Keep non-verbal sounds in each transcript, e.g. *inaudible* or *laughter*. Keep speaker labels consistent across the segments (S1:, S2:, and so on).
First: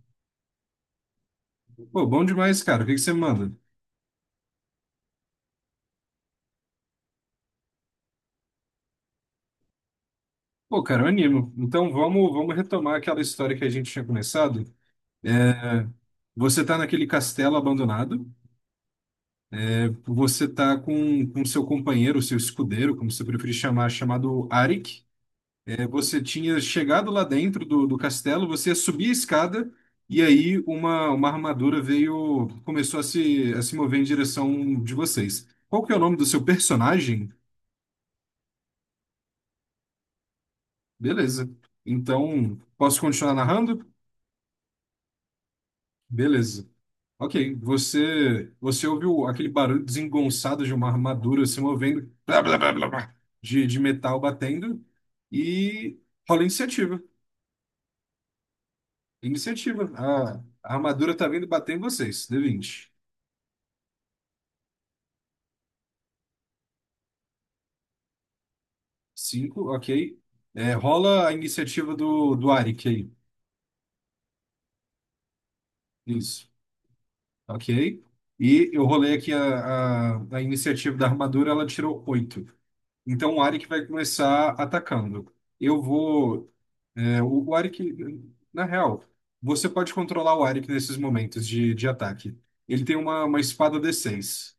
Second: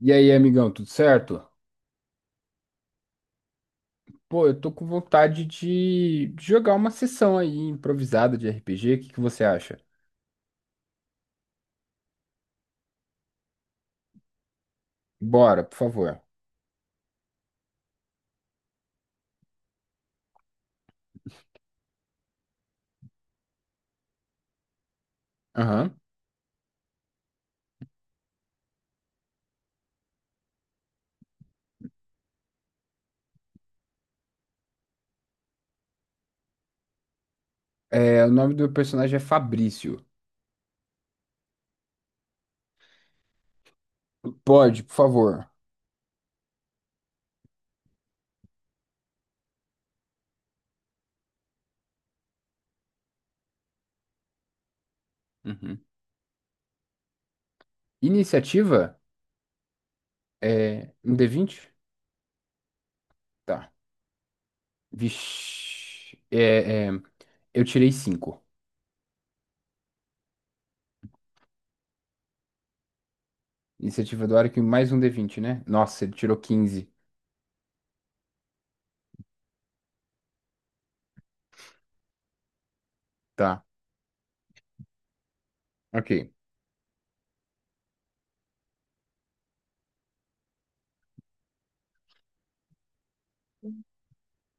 S1: E aí, amigão, tudo certo?
S2: Pô, bom demais, cara. O que que você manda?
S1: Pô, eu tô com vontade de jogar uma sessão aí improvisada de RPG. O que que você acha?
S2: Pô, cara, eu animo. Então vamos retomar aquela história que a gente tinha começado.
S1: Bora, por favor.
S2: Você tá naquele castelo abandonado. Você tá com seu companheiro, seu escudeiro, como você preferir chamar, chamado Arik.
S1: Aham.
S2: Você tinha chegado lá dentro do castelo, você ia subir a escada e aí uma armadura veio, começou a se mover em direção de vocês. Qual que é o nome do seu personagem?
S1: O nome do meu personagem é Fabrício.
S2: Beleza. Então, posso continuar narrando?
S1: Pode, por favor.
S2: Beleza. Ok, você ouviu aquele barulho desengonçado de uma armadura se movendo, blá, blá, blá, blá, blá, de metal batendo,
S1: Uhum.
S2: e rola iniciativa.
S1: Iniciativa?
S2: Iniciativa. A
S1: É um
S2: armadura tá vindo
S1: D20?
S2: bater em vocês. D vinte.
S1: Tá. Vixe. Eu tirei 5.
S2: Cinco, ok. Rola a iniciativa do Arik aí.
S1: Iniciativa do Arco e mais um D20, né? Nossa, ele tirou
S2: Isso,
S1: 15.
S2: ok. E eu rolei aqui a iniciativa da armadura, ela tirou oito. Então o
S1: Tá.
S2: Arik vai começar atacando. Eu
S1: Ok.
S2: vou. O Arik, na real, você pode controlar o Arik nesses momentos de ataque. Ele tem uma espada d seis.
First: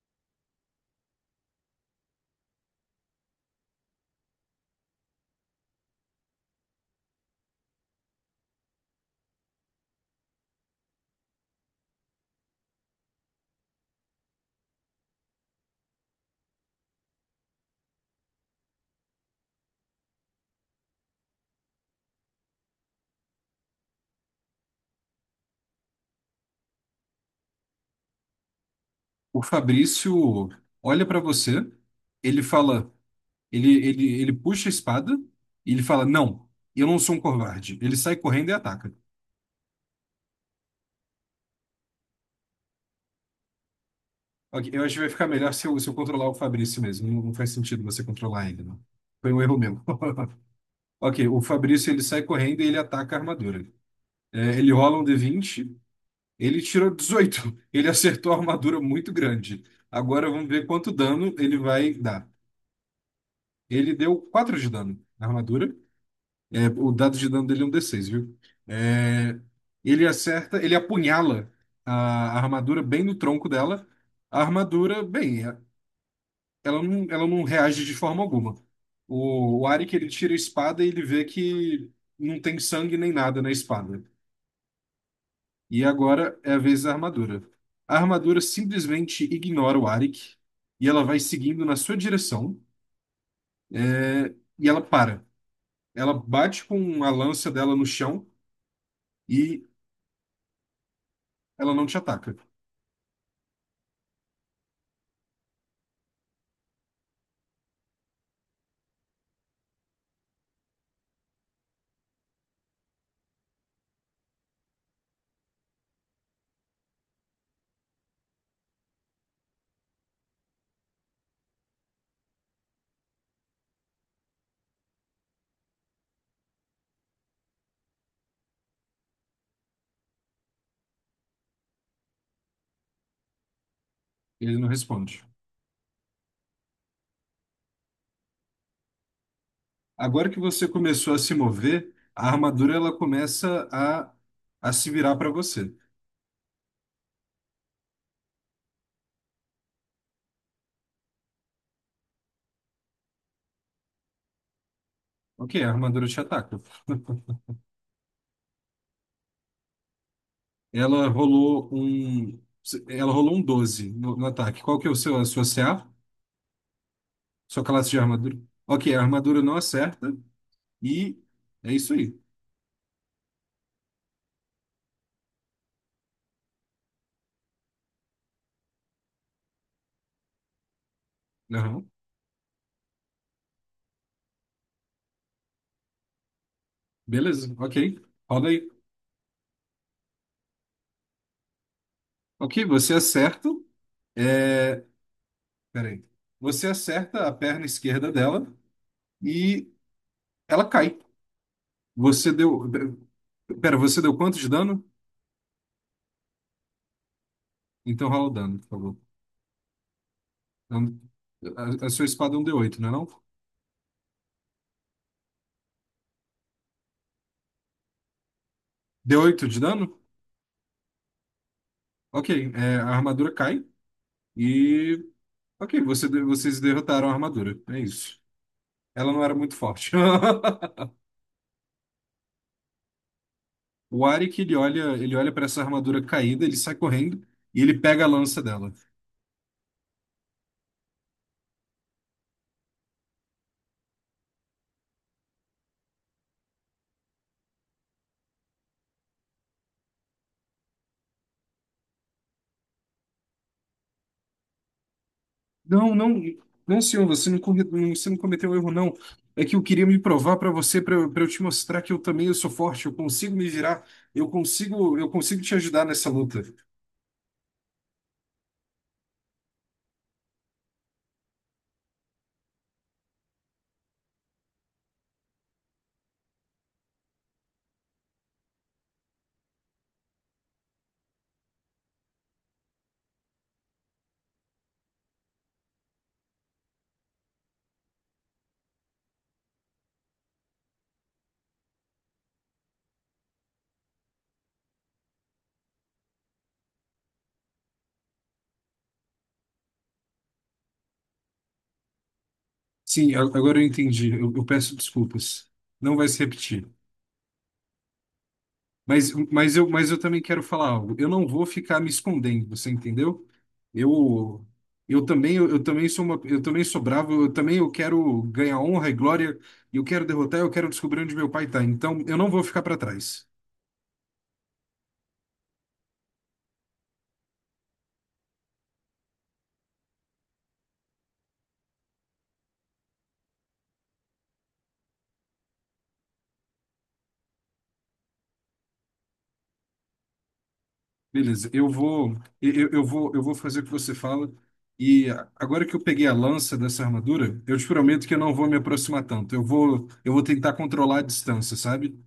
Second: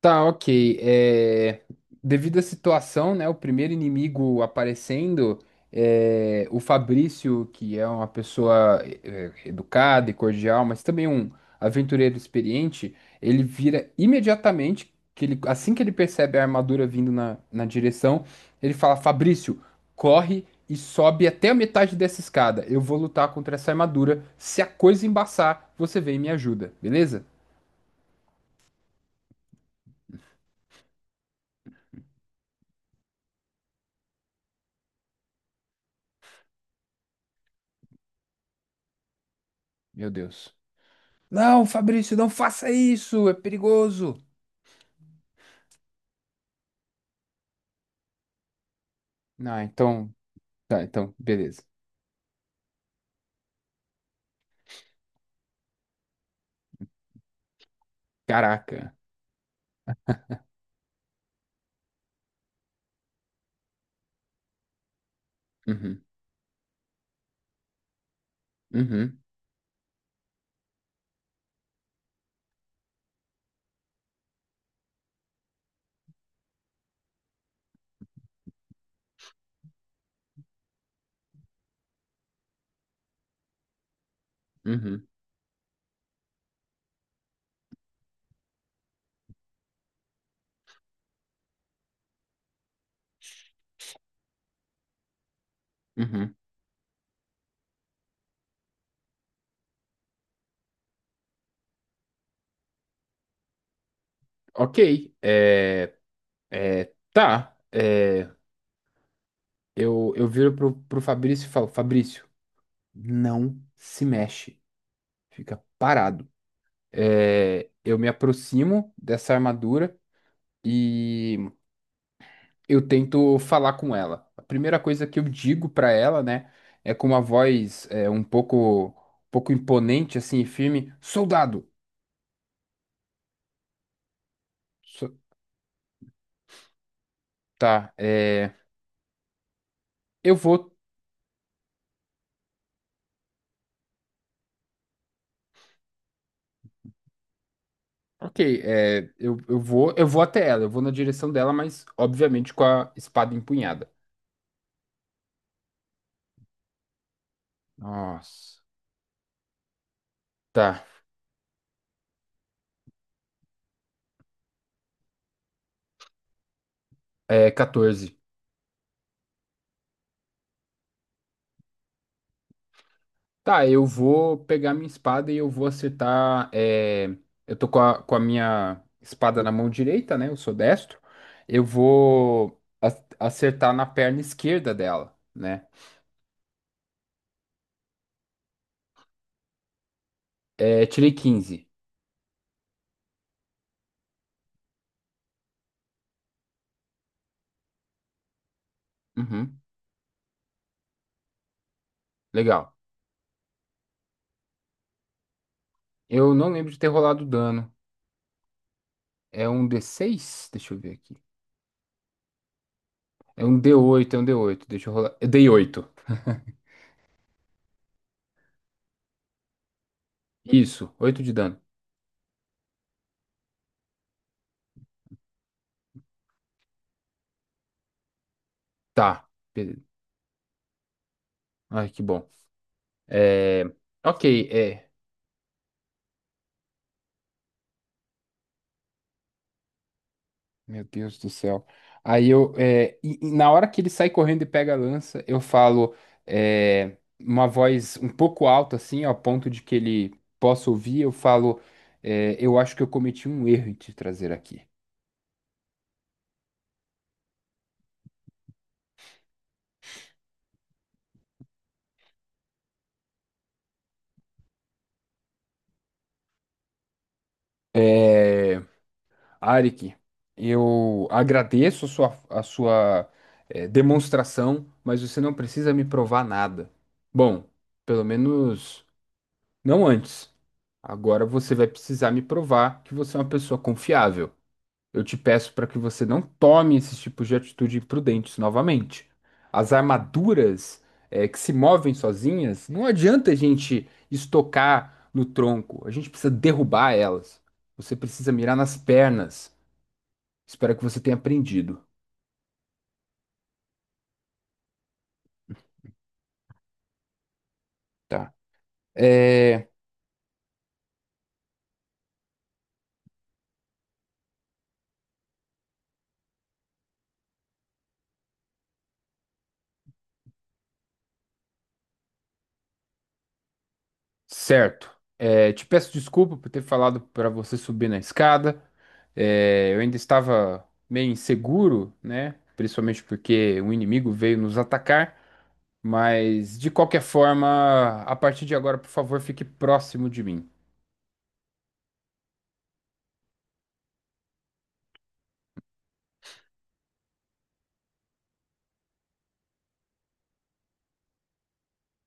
S1: Tá, ok. Devido à situação, né, o primeiro inimigo aparecendo, o Fabrício, que é uma pessoa educada e cordial, mas também um aventureiro experiente, ele vira imediatamente, que ele, assim que ele percebe a armadura vindo na direção, ele fala, Fabrício, corre e sobe até a metade dessa escada. Eu vou lutar contra essa armadura. Se a coisa embaçar, você vem e me ajuda, beleza?
S2: O Fabrício olha pra você, ele fala, ele puxa a espada e ele fala, não, eu não sou um covarde. Ele sai correndo e ataca.
S1: Meu Deus. Não, Fabrício, não faça isso, é perigoso.
S2: Ok, eu acho que vai ficar melhor se eu controlar o Fabrício mesmo. Não, não faz sentido você controlar ele, não. Foi um erro
S1: Ah,
S2: meu.
S1: então.
S2: *laughs*
S1: Tá, então,
S2: Ok, o
S1: beleza.
S2: Fabrício ele sai correndo e ele ataca a armadura. Ele rola um D20. Ele tirou 18. Ele acertou a armadura
S1: Caraca.
S2: muito grande. Agora vamos ver quanto dano ele vai dar. Ele deu 4 de dano na armadura.
S1: Uhum,
S2: O dado de dano dele é um D6, viu?
S1: uhum,
S2: É, ele acerta, ele apunhala a armadura bem no tronco dela. A armadura, bem, ela não reage de forma alguma. O Arik, ele tira a espada e ele vê que não tem sangue nem nada na espada.
S1: uhum,
S2: E agora é a vez da armadura. A armadura simplesmente ignora o Arik e ela vai seguindo na sua direção, e ela para. Ela
S1: uhum.
S2: bate com a lança dela no chão e ela não te ataca.
S1: Ok. É, tá. Eu viro pro Fabrício e falo: Fabrício, não se mexe. Fica parado. Eu me aproximo dessa armadura e eu tento falar com ela. A primeira coisa que eu digo pra ela, né, é com uma voz um pouco imponente, assim, e firme: Soldado!
S2: Ele não
S1: So-
S2: responde.
S1: tá,
S2: Agora
S1: eu
S2: que você
S1: vou.
S2: começou a se mover, a armadura ela a se virar para você.
S1: Ok, eu vou até ela, eu vou na direção dela, mas obviamente com a espada empunhada.
S2: Ok, a armadura te ataca.
S1: Nossa. Tá,
S2: Ela rolou um, ela rolou um 12 no ataque. Qual que é o seu, a sua CA?
S1: é
S2: Sua classe de
S1: 14.
S2: armadura. Ok, a armadura não acerta. E é isso aí.
S1: Tá, eu vou pegar minha espada e eu vou acertar. Eu tô com a minha espada na mão direita, né? Eu sou destro. Eu
S2: Aham.
S1: vou acertar na perna esquerda dela, né?
S2: Beleza, ok. Roda aí.
S1: É, tirei 15.
S2: Ok, você acerta. É... Peraí. Você acerta a perna esquerda dela
S1: Uhum,
S2: e ela cai. Você deu.
S1: legal.
S2: Pera, você deu quanto de dano?
S1: Eu não lembro de ter rolado dano.
S2: Então rola o dano, por favor.
S1: É um D6. Deixa eu ver
S2: Então,
S1: aqui.
S2: A, a sua espada é um d oito, não é, não?
S1: É um d oito. Deixa eu rolar. Eu dei 8.
S2: D oito de dano?
S1: Isso, 8 de dano.
S2: Ok, é, a armadura cai e. Ok, você, vocês derrotaram a armadura. É isso. Ela não
S1: Tá.
S2: era muito
S1: Beleza.
S2: forte. *laughs*
S1: Ai, que bom. É...
S2: O Arik,
S1: Ok.
S2: ele olha para essa armadura caída, ele sai correndo e ele pega a lança dela.
S1: Meu Deus do céu. Aí eu, e na hora que ele sai correndo e pega a lança, eu falo, uma voz um pouco alta, assim, ao ponto de que ele possa ouvir, eu falo, eu acho que eu cometi um erro em te trazer aqui.
S2: Não, não, não, senhor, você não, você não cometeu erro, não. É que eu queria me provar para você, para eu te mostrar que eu também eu sou forte, eu consigo me virar, eu consigo te ajudar nessa luta.
S1: É, Arik, eu agradeço a sua, demonstração, mas você não precisa me provar nada. Bom, pelo menos não antes. Agora você vai precisar me provar que você é uma pessoa confiável. Eu te peço para que você não tome esses tipos de atitude imprudentes novamente. As armaduras, que se movem sozinhas, não adianta a gente estocar no tronco. A gente precisa derrubar elas. Você precisa mirar nas pernas. Espero que você tenha aprendido,
S2: Sim, agora eu entendi. Eu peço desculpas. Não vai se repetir.
S1: tá? É,
S2: Mas eu também quero falar algo. Eu não vou ficar me escondendo, você entendeu? Eu, também sou uma, eu também sou bravo, eu também eu quero ganhar honra e glória, eu quero descobrir onde meu pai tá. Então, eu não vou ficar para trás.
S1: certo. Te peço desculpa por ter falado para você subir na escada. Eu ainda estava meio inseguro, né? Principalmente porque um inimigo veio nos atacar. Mas, de qualquer forma, a partir de agora, por favor, fique próximo de mim.
S2: Beleza, eu vou fazer o que você fala. E agora que eu peguei a lança dessa armadura, eu te prometo que eu não vou me aproximar tanto. Eu vou tentar controlar a distância, sabe?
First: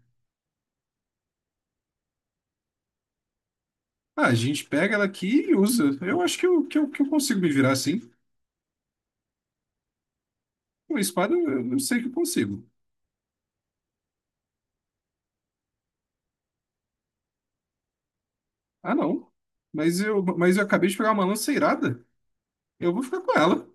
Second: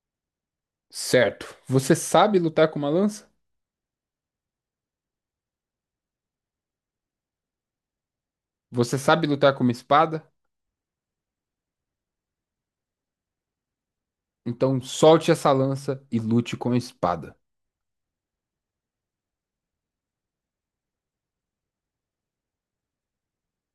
S1: Certo. Você sabe lutar com uma lança?
S2: Ah, a gente pega ela aqui e usa. Eu acho que que eu consigo me virar assim.
S1: Você sabe lutar com uma espada?
S2: Com espada eu não sei que eu consigo.
S1: Então solte essa lança e lute com a espada.
S2: Ah, não. Mas eu acabei de pegar uma lança irada. Eu vou ficar com ela.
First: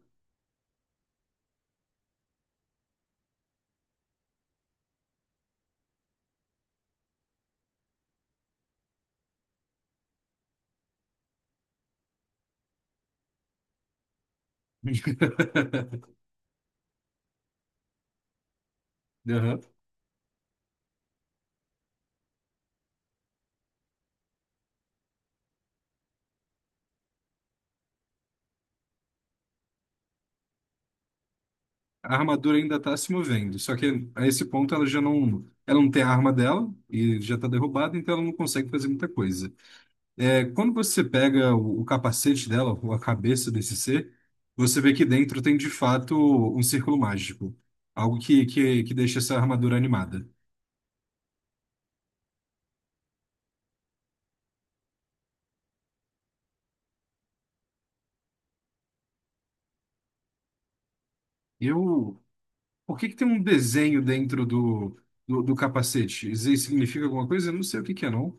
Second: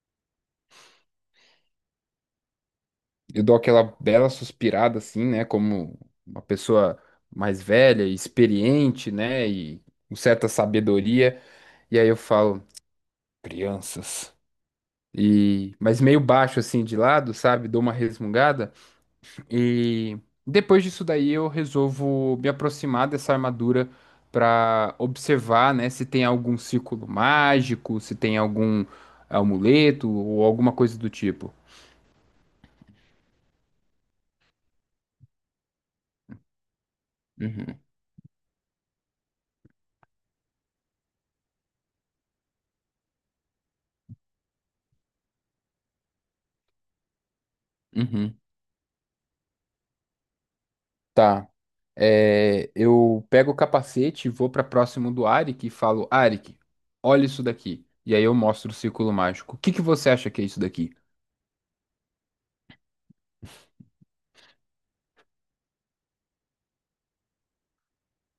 S1: Eu dou aquela bela suspirada, assim, né? Como uma pessoa mais velha, e experiente, né? E com certa sabedoria. E aí eu falo, crianças. E, mas
S2: *laughs*
S1: meio baixo, assim, de lado, sabe? Dou uma resmungada.
S2: Aham.
S1: E depois disso daí eu resolvo me aproximar dessa armadura para observar, né, se tem algum círculo mágico, se tem algum amuleto ou alguma coisa do tipo.
S2: A armadura ainda tá se movendo. Só que a esse ponto ela já não, ela não tem a arma dela e já tá
S1: Uhum,
S2: derrubada, então ela não consegue fazer muita coisa. É, quando você pega o capacete dela, ou a cabeça desse ser, você vê que dentro tem de fato um círculo mágico. Algo
S1: uhum.
S2: que deixa essa armadura animada.
S1: Tá. Eu pego o capacete e vou para próximo do Arik e falo, Arik, olha isso daqui. E aí eu mostro o círculo mágico. O que que você acha que é isso daqui?
S2: Eu, por que que tem um desenho dentro do capacete? Isso aí significa alguma coisa? Eu não sei o que que é, não.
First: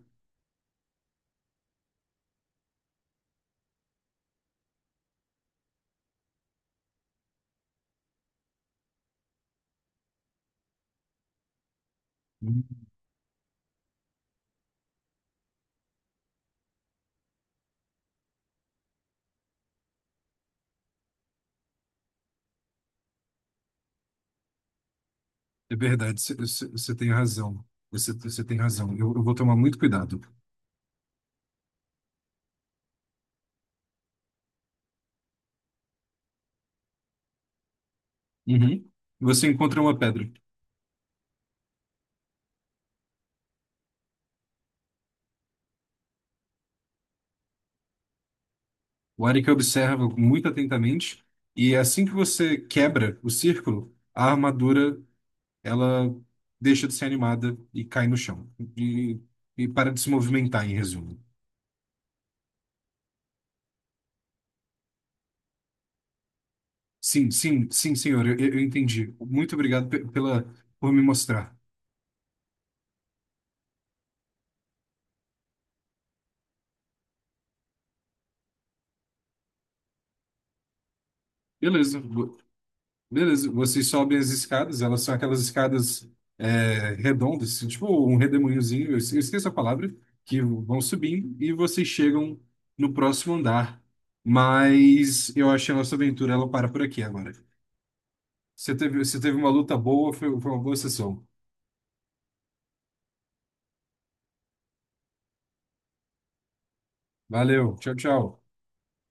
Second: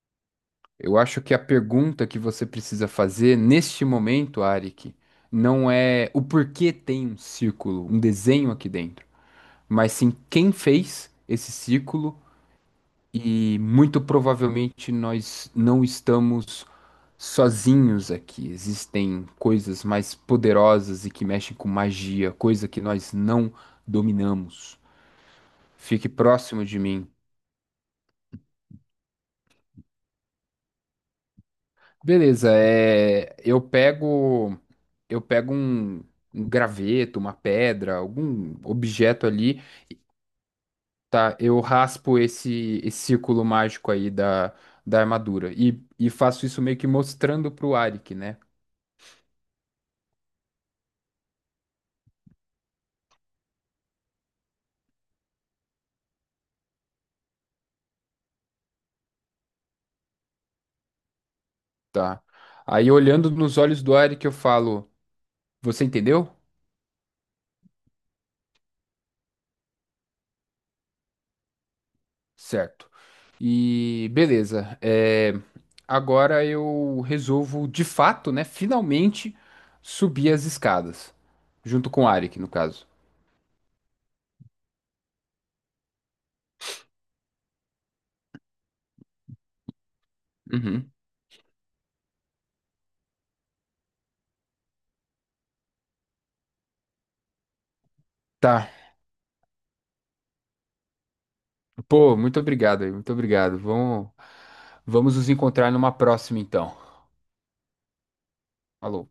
S1: Eu acho que a pergunta que você precisa fazer neste momento, Arik, não é o porquê tem um círculo, um desenho aqui dentro, mas sim quem fez esse círculo
S2: Hum,
S1: e muito provavelmente nós não estamos sozinhos aqui. Existem coisas mais poderosas e que mexem com magia, coisa que nós não dominamos.
S2: é
S1: Fique
S2: verdade,
S1: próximo de
S2: você
S1: mim.
S2: tem razão. Você tem razão. Eu vou tomar muito cuidado.
S1: Beleza, eu pego um graveto, uma pedra, algum
S2: Uhum.
S1: objeto
S2: Você
S1: ali,
S2: encontra uma pedra.
S1: tá? Eu raspo esse círculo mágico aí da armadura e faço isso meio que mostrando pro Arik, né?
S2: O Arik observa muito atentamente e é assim que você quebra o círculo, a armadura ela deixa de ser animada e cai no chão e, e para de se movimentar, em resumo.
S1: Tá. Aí olhando nos olhos do Arik eu falo, você entendeu?
S2: Sim, sim, sim, senhor, eu entendi. Muito obrigado pela por me mostrar.
S1: Certo. E beleza. Agora eu resolvo, de fato, né? Finalmente subir as escadas. Junto
S2: Beleza,
S1: com o
S2: vo-
S1: Arik, no caso.
S2: beleza. Vocês sobem as escadas, elas são aquelas escadas redondas, assim, tipo um redemoinhozinho, eu esqueço a palavra, que vão
S1: Uhum.
S2: subindo e vocês chegam no próximo andar. Mas eu acho que a nossa aventura ela para por aqui agora.
S1: Tá.
S2: Você teve uma luta boa, foi uma boa sessão.
S1: Pô, muito obrigado aí, muito obrigado. Vamos nos encontrar numa próxima, então.
S2: Valeu, tchau, tchau.
S1: Falou.